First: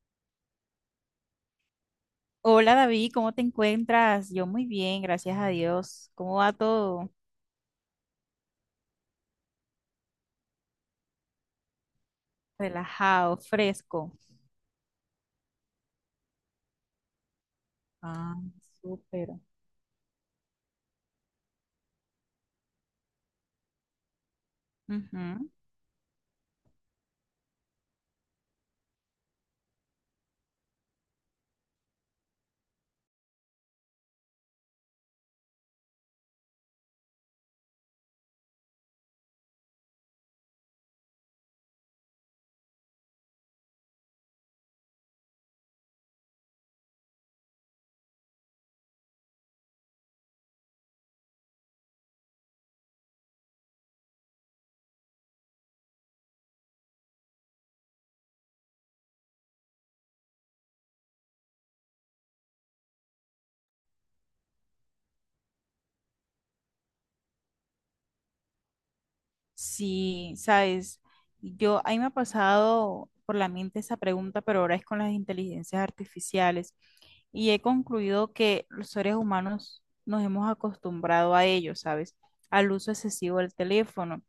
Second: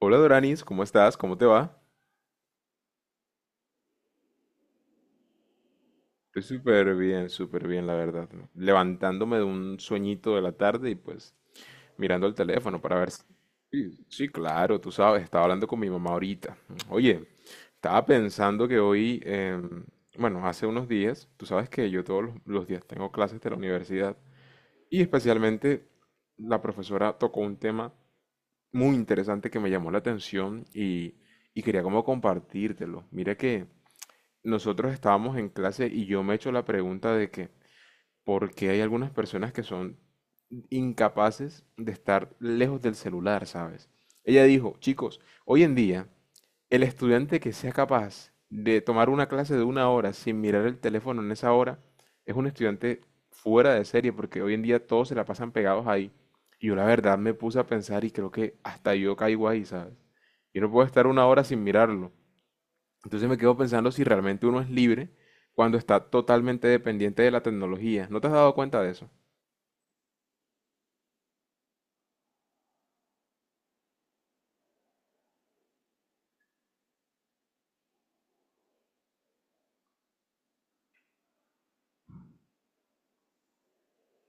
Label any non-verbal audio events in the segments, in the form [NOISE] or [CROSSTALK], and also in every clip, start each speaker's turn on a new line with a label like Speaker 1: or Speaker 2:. Speaker 1: Hola Doranis, ¿cómo estás? ¿Cómo te va?
Speaker 2: Hola David, ¿cómo te encuentras? Yo muy bien, gracias a Dios. ¿Cómo
Speaker 1: Estoy
Speaker 2: va todo?
Speaker 1: súper bien, la verdad. ¿No? Levantándome de un sueñito de la tarde y pues mirando el teléfono para ver si...
Speaker 2: Relajado,
Speaker 1: Sí,
Speaker 2: fresco.
Speaker 1: sí, claro, tú sabes, estaba hablando con mi mamá ahorita. Oye, estaba
Speaker 2: Ah,
Speaker 1: pensando que hoy,
Speaker 2: súper.
Speaker 1: bueno, hace unos días, tú sabes que yo todos los días tengo clases de la universidad y
Speaker 2: Ujú.
Speaker 1: especialmente la profesora tocó un tema muy interesante que me llamó la atención y quería como compartírtelo. Mira que... nosotros estábamos en clase y yo me he hecho la pregunta de que, ¿por qué hay algunas personas que son incapaces de estar lejos del celular, ¿sabes? Ella dijo, chicos, hoy en día, el estudiante que sea capaz de tomar una clase de 1 hora sin mirar el teléfono en esa hora, es un estudiante fuera de serie, porque hoy en día todos se la pasan pegados ahí. Y yo la verdad me puse a pensar y creo que hasta yo caigo ahí, ¿sabes? Yo no puedo estar 1 hora sin mirarlo. Entonces me quedo pensando si realmente uno es libre cuando está totalmente dependiente de la tecnología. ¿No te has dado cuenta de eso?
Speaker 2: Sí, sabes, yo ahí me ha pasado por la mente esa pregunta, pero ahora es con las inteligencias artificiales y he concluido que los seres humanos nos hemos acostumbrado a ello, ¿sabes? Al uso excesivo del teléfono.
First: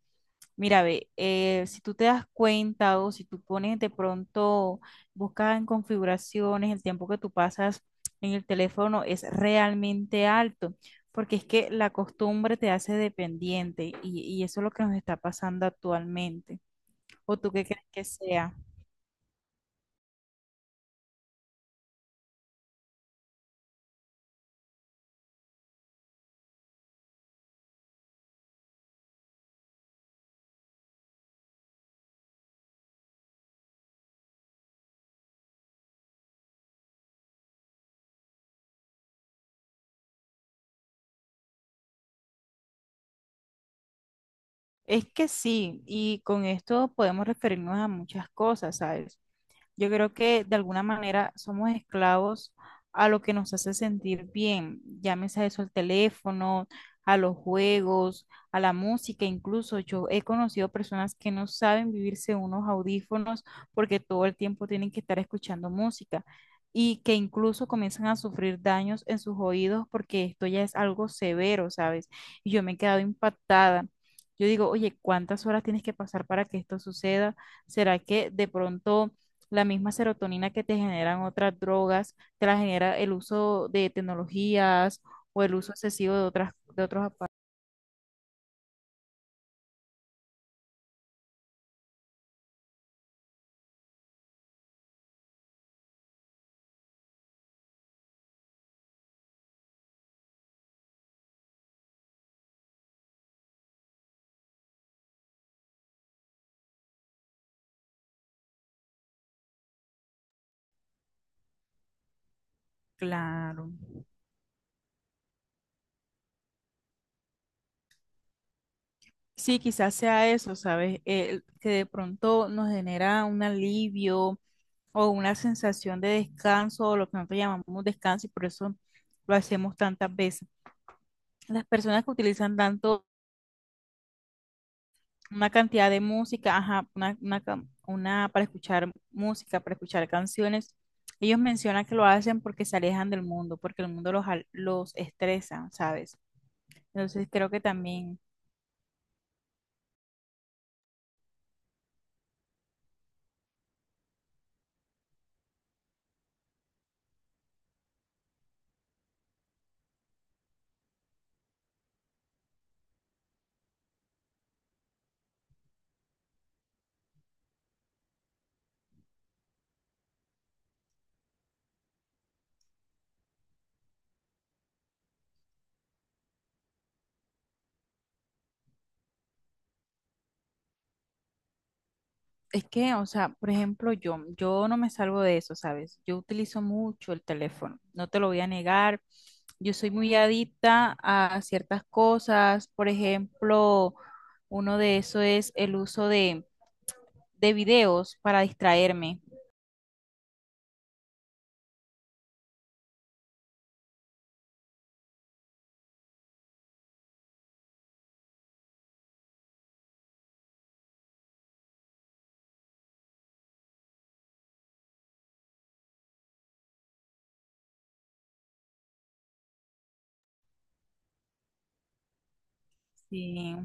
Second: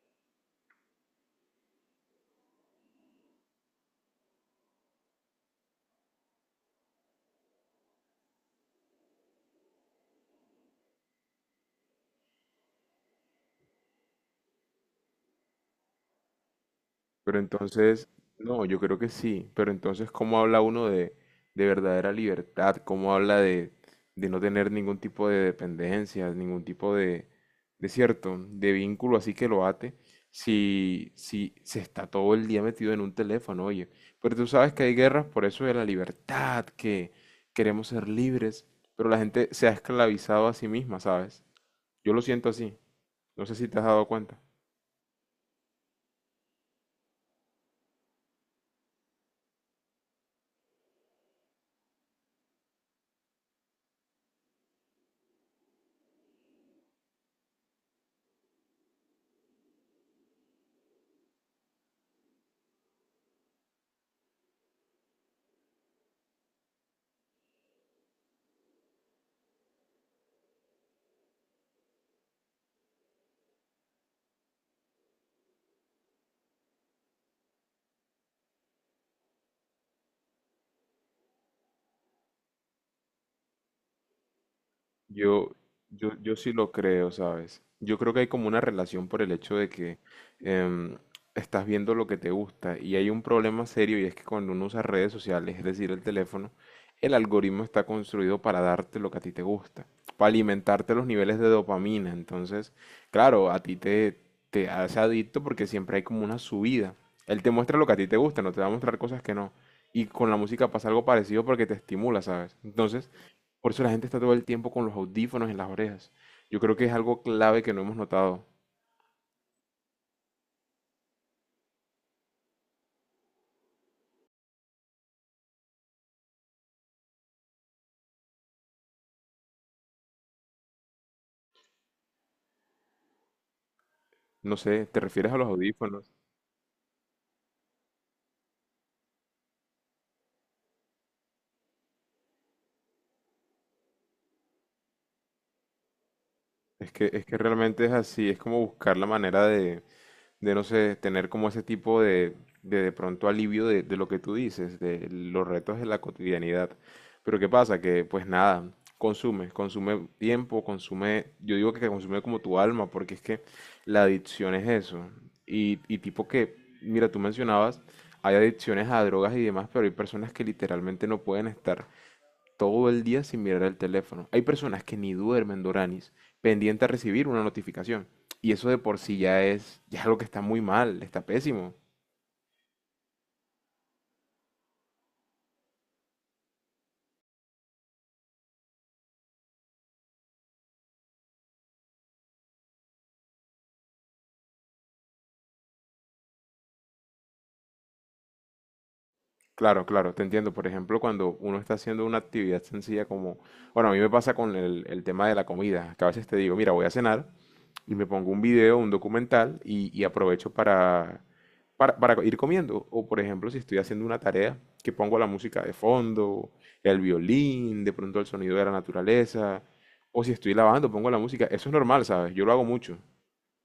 Speaker 2: Mira, ve, si tú te das cuenta o si tú pones de pronto, buscas en configuraciones, el tiempo que tú pasas en el teléfono es realmente alto, porque es que la costumbre te hace dependiente y eso es lo que nos está pasando actualmente. ¿O
Speaker 1: Pero
Speaker 2: tú qué crees que
Speaker 1: entonces,
Speaker 2: sea?
Speaker 1: no, yo creo que sí, pero entonces, ¿cómo habla uno de verdadera libertad? ¿Cómo habla de no tener ningún tipo de dependencia, ningún tipo de cierto, de vínculo así que lo ate, si se está todo el día metido en un teléfono, oye? Pero tú sabes que hay guerras por eso de la libertad, que queremos ser libres, pero la gente se ha esclavizado a sí misma, ¿sabes? Yo lo siento así, no sé si te has dado cuenta.
Speaker 2: Es que sí, y con esto podemos referirnos a muchas cosas, ¿sabes? Yo creo que de alguna manera somos esclavos a lo que nos hace sentir bien, llámese a eso al teléfono, a los juegos, a la música, incluso yo he conocido personas que no saben vivirse unos audífonos porque todo el tiempo tienen que estar escuchando música y que incluso comienzan a sufrir daños en sus oídos porque esto ya es algo severo, ¿sabes? Y yo me he quedado impactada. Yo digo, oye, ¿cuántas horas tienes que pasar para que esto suceda? ¿Será que de pronto la misma serotonina que te generan otras drogas, te la genera el uso de tecnologías o
Speaker 1: Yo,
Speaker 2: el uso
Speaker 1: yo,
Speaker 2: excesivo de
Speaker 1: yo sí
Speaker 2: otras,
Speaker 1: lo
Speaker 2: de otros
Speaker 1: creo,
Speaker 2: aparatos.
Speaker 1: ¿sabes? Yo creo que hay como una relación por el hecho de que em, estás viendo lo que te gusta y hay un problema serio y es que cuando uno usa redes sociales, es decir, el teléfono, el algoritmo está construido para darte lo que a ti te gusta, para alimentarte los niveles de dopamina. Entonces, claro, te hace adicto porque siempre hay como una subida. Él te muestra lo que a ti te gusta, no te va a mostrar cosas que no. Y con la música pasa algo parecido porque te estimula, ¿sabes? Entonces...
Speaker 2: Claro.
Speaker 1: Por eso la gente está todo el tiempo con los audífonos en las orejas. Yo creo que es algo clave que no hemos notado.
Speaker 2: Sí, quizás sea eso, ¿sabes? El que de pronto nos genera un alivio o una sensación de descanso, o lo que nosotros llamamos descanso, y por eso lo hacemos tantas veces. Las personas que utilizan tanto
Speaker 1: No sé, ¿te refieres a los
Speaker 2: una cantidad de
Speaker 1: audífonos?
Speaker 2: música, ajá, una para escuchar música, para escuchar canciones. Ellos mencionan que lo hacen porque se alejan del mundo, porque el mundo los, los estresa, ¿sabes?
Speaker 1: Es que, es
Speaker 2: Entonces
Speaker 1: que
Speaker 2: creo que
Speaker 1: realmente es
Speaker 2: también,
Speaker 1: así, es como buscar la manera de no sé, tener como ese tipo de de pronto alivio de lo que tú dices, de los retos de la cotidianidad. Pero ¿qué pasa? Que pues nada, consume, consume tiempo, consume, yo digo que consume como tu alma, porque es que la adicción es eso. Y tipo que, mira, tú mencionabas, hay adicciones a drogas y demás, pero hay personas que literalmente no pueden estar todo el día sin mirar el teléfono. Hay personas que ni duermen, Doranis, pendiente a recibir una notificación. Y eso de por sí ya es algo que está muy mal, está pésimo.
Speaker 2: o sea, por ejemplo, yo no me salvo de eso, ¿sabes? Yo utilizo mucho el teléfono, no te lo voy a negar. Yo soy muy adicta a ciertas cosas, por ejemplo, uno de eso es el uso de videos para distraerme.
Speaker 1: Claro, claro, te entiendo. Por ejemplo, cuando uno está haciendo una actividad sencilla como, bueno, a mí me pasa con el tema de la comida, que a veces te digo, mira, voy a cenar y me pongo un video, un documental y aprovecho para, para ir comiendo. O por ejemplo, si estoy haciendo una tarea, que pongo la música de fondo, el violín, de pronto el sonido de la naturaleza, o si estoy lavando, pongo la música. Eso es normal, ¿sabes? Yo lo hago mucho.
Speaker 2: Sí.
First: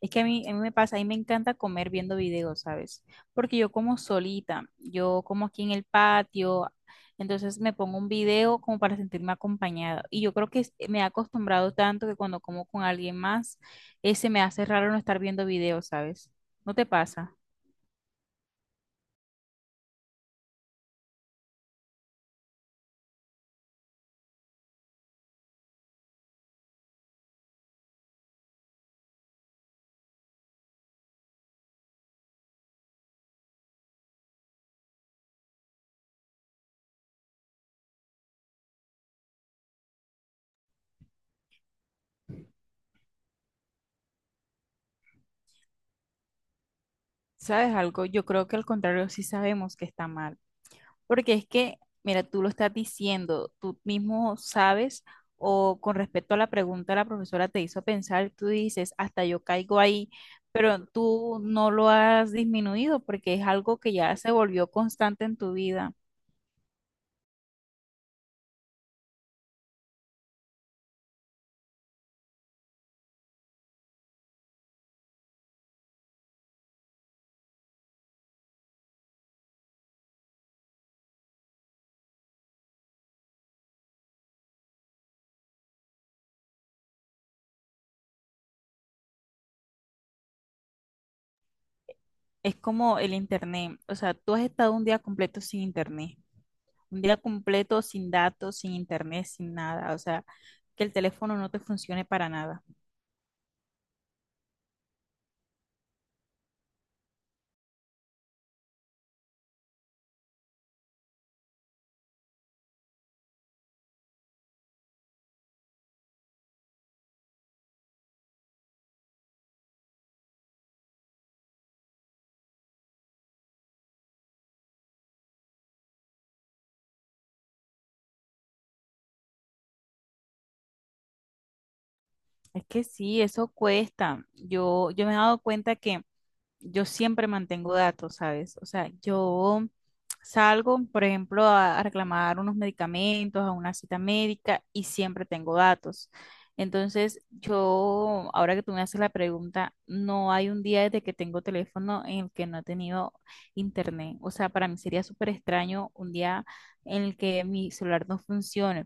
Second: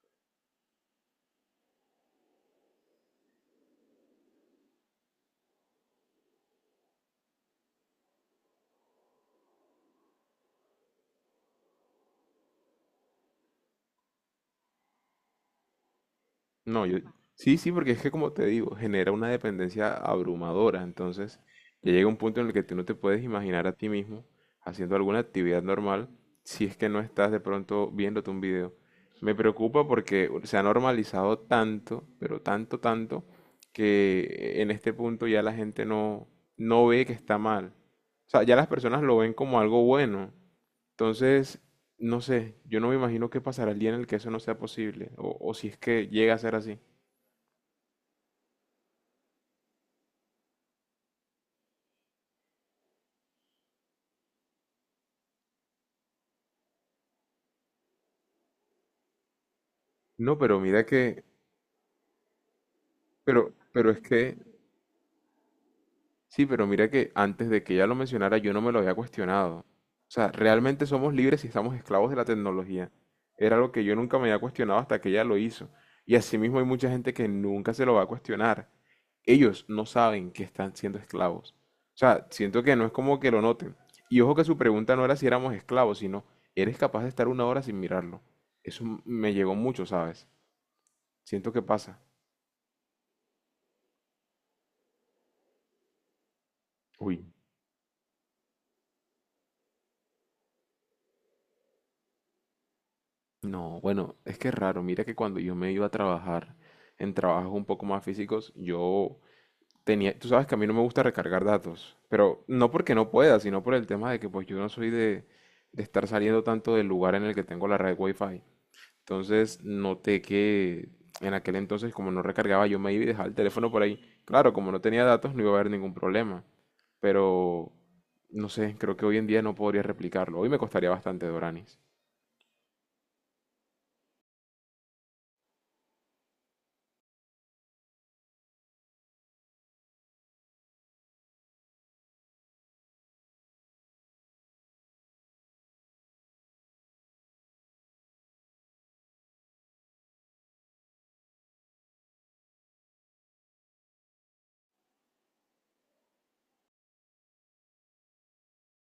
Speaker 2: Es que a mí me pasa, a mí me encanta comer viendo videos, ¿sabes? Porque yo como solita, yo como aquí en el patio, entonces me pongo un video como para sentirme acompañada. Y yo creo que me he acostumbrado tanto que cuando como con alguien más, se me hace raro no estar viendo videos, ¿sabes? ¿No
Speaker 1: No,
Speaker 2: te
Speaker 1: yo,
Speaker 2: pasa?
Speaker 1: sí, sí, porque es que como te digo, genera una dependencia abrumadora, entonces ya llega un punto en el que tú no te puedes imaginar a ti mismo haciendo alguna actividad normal si es que no estás de pronto viéndote un video. Me preocupa porque se ha normalizado tanto, pero tanto, tanto, que en este punto ya la gente no, no ve que está mal. O sea, ya las personas lo ven como algo bueno. Entonces, no sé, yo no me imagino qué pasará el día en el que eso no sea posible, o si es que llega a ser así.
Speaker 2: ¿Sabes algo? Yo creo que al contrario sí sabemos que está mal. Porque es que, mira, tú lo estás diciendo, tú mismo sabes, o con respecto a la pregunta, la profesora te hizo pensar, tú dices, hasta yo caigo ahí,
Speaker 1: No, pero mira
Speaker 2: pero
Speaker 1: que,
Speaker 2: tú no lo has disminuido porque es algo
Speaker 1: pero
Speaker 2: que
Speaker 1: es
Speaker 2: ya se
Speaker 1: que,
Speaker 2: volvió constante en tu vida.
Speaker 1: sí, pero mira que antes de que ella lo mencionara yo no me lo había cuestionado. O sea, realmente somos libres y estamos esclavos de la tecnología. Era algo que yo nunca me había cuestionado hasta que ella lo hizo. Y asimismo hay mucha gente que nunca se lo va a cuestionar. Ellos no saben que están siendo esclavos. O sea, siento que no es como que lo noten. Y ojo que su pregunta no era si éramos esclavos, sino, ¿eres capaz de estar 1 hora sin mirarlo? Eso me llegó mucho, ¿sabes? Siento que pasa.
Speaker 2: Es como el internet, o sea, tú has estado un día completo sin internet, un día
Speaker 1: Uy.
Speaker 2: completo sin datos, sin internet, sin nada, o sea, que el teléfono no te funcione para nada.
Speaker 1: No, bueno, es que es raro. Mira que cuando yo me iba a trabajar en trabajos un poco más físicos, yo tenía, tú sabes que a mí no me gusta recargar datos, pero no porque no pueda, sino por el tema de que pues yo no soy de estar saliendo tanto del lugar en el que tengo la red Wi-Fi. Entonces noté que en aquel entonces como no recargaba, yo me iba y dejaba el teléfono por ahí. Claro, como no tenía datos no iba a haber ningún problema, pero no sé, creo que hoy en día no podría replicarlo. Hoy me costaría bastante, Doranis.
Speaker 2: Es que sí, eso cuesta. Yo me he dado cuenta que yo siempre mantengo datos, ¿sabes? O sea, yo salgo, por ejemplo, a reclamar unos medicamentos, a una cita médica y siempre tengo datos. Entonces, yo, ahora que tú me haces la pregunta, no hay un día desde que tengo teléfono en el que no he tenido internet. O sea, para mí sería súper extraño un día en el que mi celular no funcione.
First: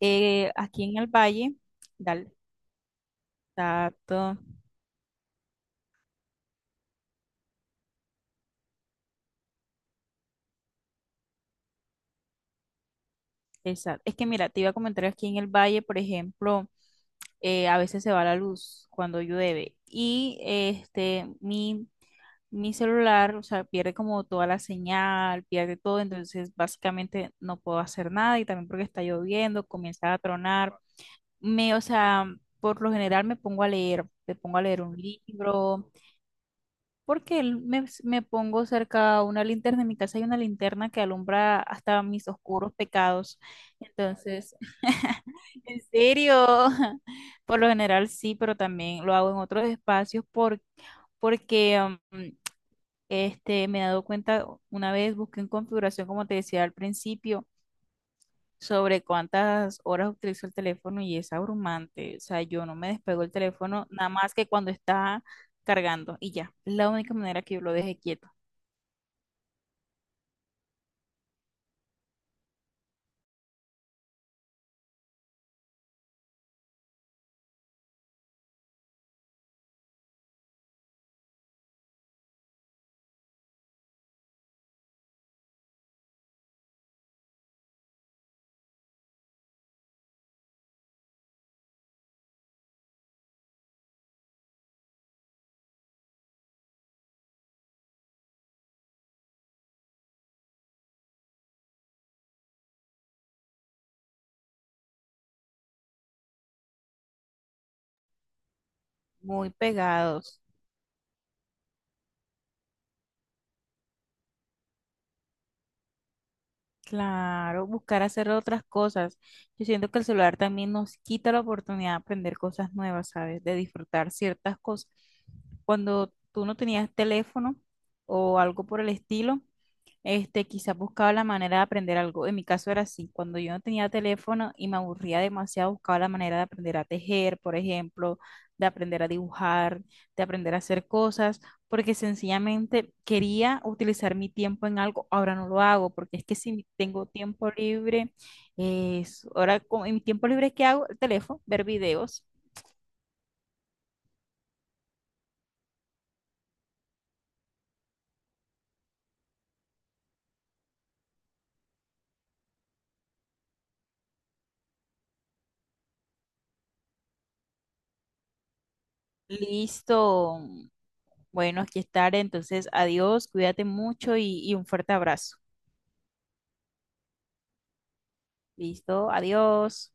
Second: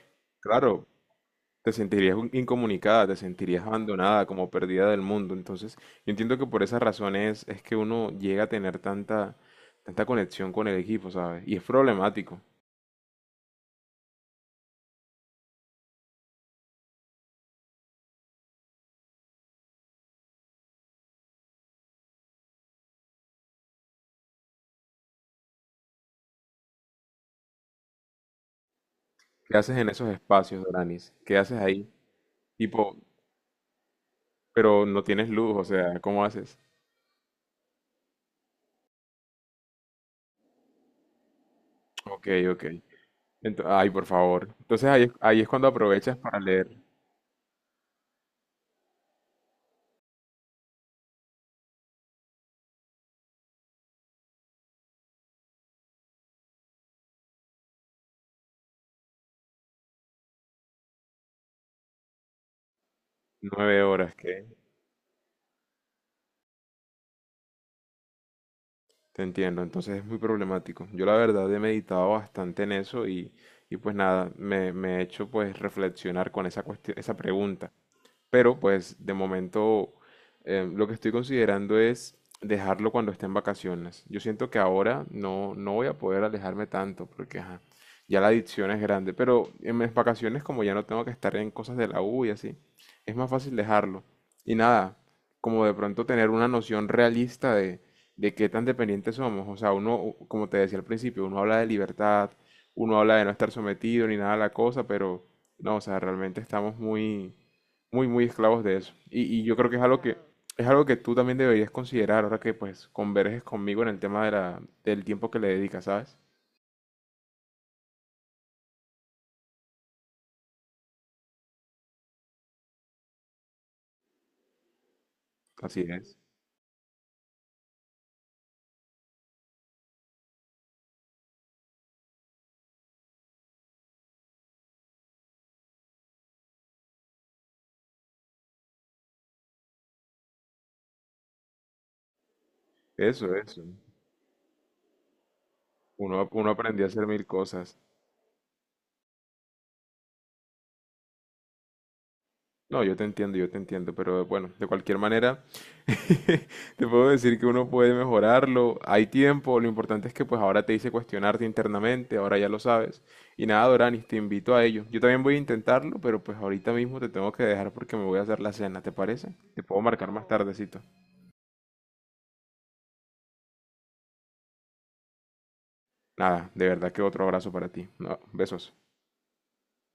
Speaker 2: Aquí
Speaker 1: Claro,
Speaker 2: en el Valle,
Speaker 1: te sentirías
Speaker 2: dale,
Speaker 1: incomunicada, te sentirías abandonada,
Speaker 2: dato.
Speaker 1: como perdida del mundo. Entonces, yo entiendo que por esas razones es que uno llega a tener tanta, tanta conexión con el equipo, ¿sabes? Y es problemático.
Speaker 2: Exacto. Es que mira, te iba a comentar aquí en el valle, por ejemplo, a veces se va la luz cuando llueve y mi celular, o sea, pierde como toda la señal, pierde todo, entonces básicamente no puedo hacer nada y también porque está
Speaker 1: ¿Qué
Speaker 2: lloviendo,
Speaker 1: haces en esos
Speaker 2: comienza a
Speaker 1: espacios,
Speaker 2: tronar.
Speaker 1: Doranis? ¿Qué haces
Speaker 2: Me, o
Speaker 1: ahí?
Speaker 2: sea, por lo
Speaker 1: Tipo,
Speaker 2: general me pongo a leer, me pongo a leer
Speaker 1: pero
Speaker 2: un
Speaker 1: no tienes luz, o
Speaker 2: libro,
Speaker 1: sea, ¿cómo haces?
Speaker 2: porque me pongo cerca a una linterna. En mi casa hay una linterna que alumbra hasta
Speaker 1: Ok,
Speaker 2: mis
Speaker 1: ok.
Speaker 2: oscuros pecados.
Speaker 1: Ay, por favor.
Speaker 2: Entonces,
Speaker 1: Entonces ahí,
Speaker 2: [LAUGHS]
Speaker 1: ahí es cuando
Speaker 2: en
Speaker 1: aprovechas para
Speaker 2: serio,
Speaker 1: leer
Speaker 2: [LAUGHS] por lo general sí, pero también lo hago en otros espacios porque um, este, me he dado cuenta, una vez busqué en configuración, como te decía al principio, sobre cuántas horas utilizo el teléfono y es abrumante. O sea, yo no me despego el
Speaker 1: nueve
Speaker 2: teléfono nada
Speaker 1: horas,
Speaker 2: más
Speaker 1: ¿qué?
Speaker 2: que cuando está cargando y ya. Es la única manera que yo lo deje quieto.
Speaker 1: Te entiendo, entonces es muy problemático. Yo la verdad he meditado bastante en eso y pues nada, me he hecho pues reflexionar con esa cuestión, esa pregunta. Pero pues de momento lo que estoy considerando es dejarlo cuando esté en vacaciones. Yo siento que ahora no, no voy a poder alejarme tanto porque ajá, ya la adicción es grande. Pero en mis vacaciones como ya no tengo que estar en cosas de la U y así, es más fácil dejarlo. Y nada, como de pronto tener una noción realista de qué tan dependientes somos. O sea, uno, como te decía al principio, uno habla de libertad, uno habla de no estar sometido ni nada a la cosa, pero no, o sea, realmente estamos muy muy, muy esclavos de eso. Y
Speaker 2: Muy
Speaker 1: yo creo que es algo que,
Speaker 2: pegados.
Speaker 1: es algo que tú también deberías considerar ahora que pues converges conmigo en el tema de la, del tiempo que le dedicas, ¿sabes?
Speaker 2: Claro, buscar hacer otras cosas. Yo siento que el celular también nos quita la oportunidad de aprender cosas nuevas, ¿sabes? De disfrutar ciertas cosas.
Speaker 1: Así
Speaker 2: Cuando
Speaker 1: es.
Speaker 2: tú no tenías teléfono o algo por el estilo, este, quizás buscaba la manera de aprender algo. En mi caso era así. Cuando yo no tenía teléfono y me aburría demasiado, buscaba la manera de aprender a tejer, por ejemplo, de aprender a dibujar, de aprender a hacer cosas porque sencillamente
Speaker 1: Eso,
Speaker 2: quería
Speaker 1: eso.
Speaker 2: utilizar mi tiempo en algo, ahora no lo hago, porque es
Speaker 1: Uno,
Speaker 2: que
Speaker 1: uno
Speaker 2: si
Speaker 1: aprendió a
Speaker 2: tengo
Speaker 1: hacer mil
Speaker 2: tiempo
Speaker 1: cosas.
Speaker 2: libre, es, ahora con en mi tiempo libre, ¿qué hago? El teléfono, ver videos.
Speaker 1: No, yo te entiendo, pero bueno, de cualquier manera, [LAUGHS] te puedo decir que uno puede mejorarlo, hay tiempo, lo importante es que pues ahora te hice cuestionarte internamente, ahora ya lo sabes. Y nada, Doranis, te invito a ello. Yo también voy a intentarlo, pero pues ahorita mismo te tengo que dejar porque me voy a hacer la cena, ¿te parece? Te puedo marcar más
Speaker 2: Listo.
Speaker 1: tardecito.
Speaker 2: Bueno, aquí estaré. Entonces, adiós, cuídate mucho y un fuerte abrazo.
Speaker 1: Nada, de verdad que otro abrazo para ti. No, besos.
Speaker 2: Listo, adiós.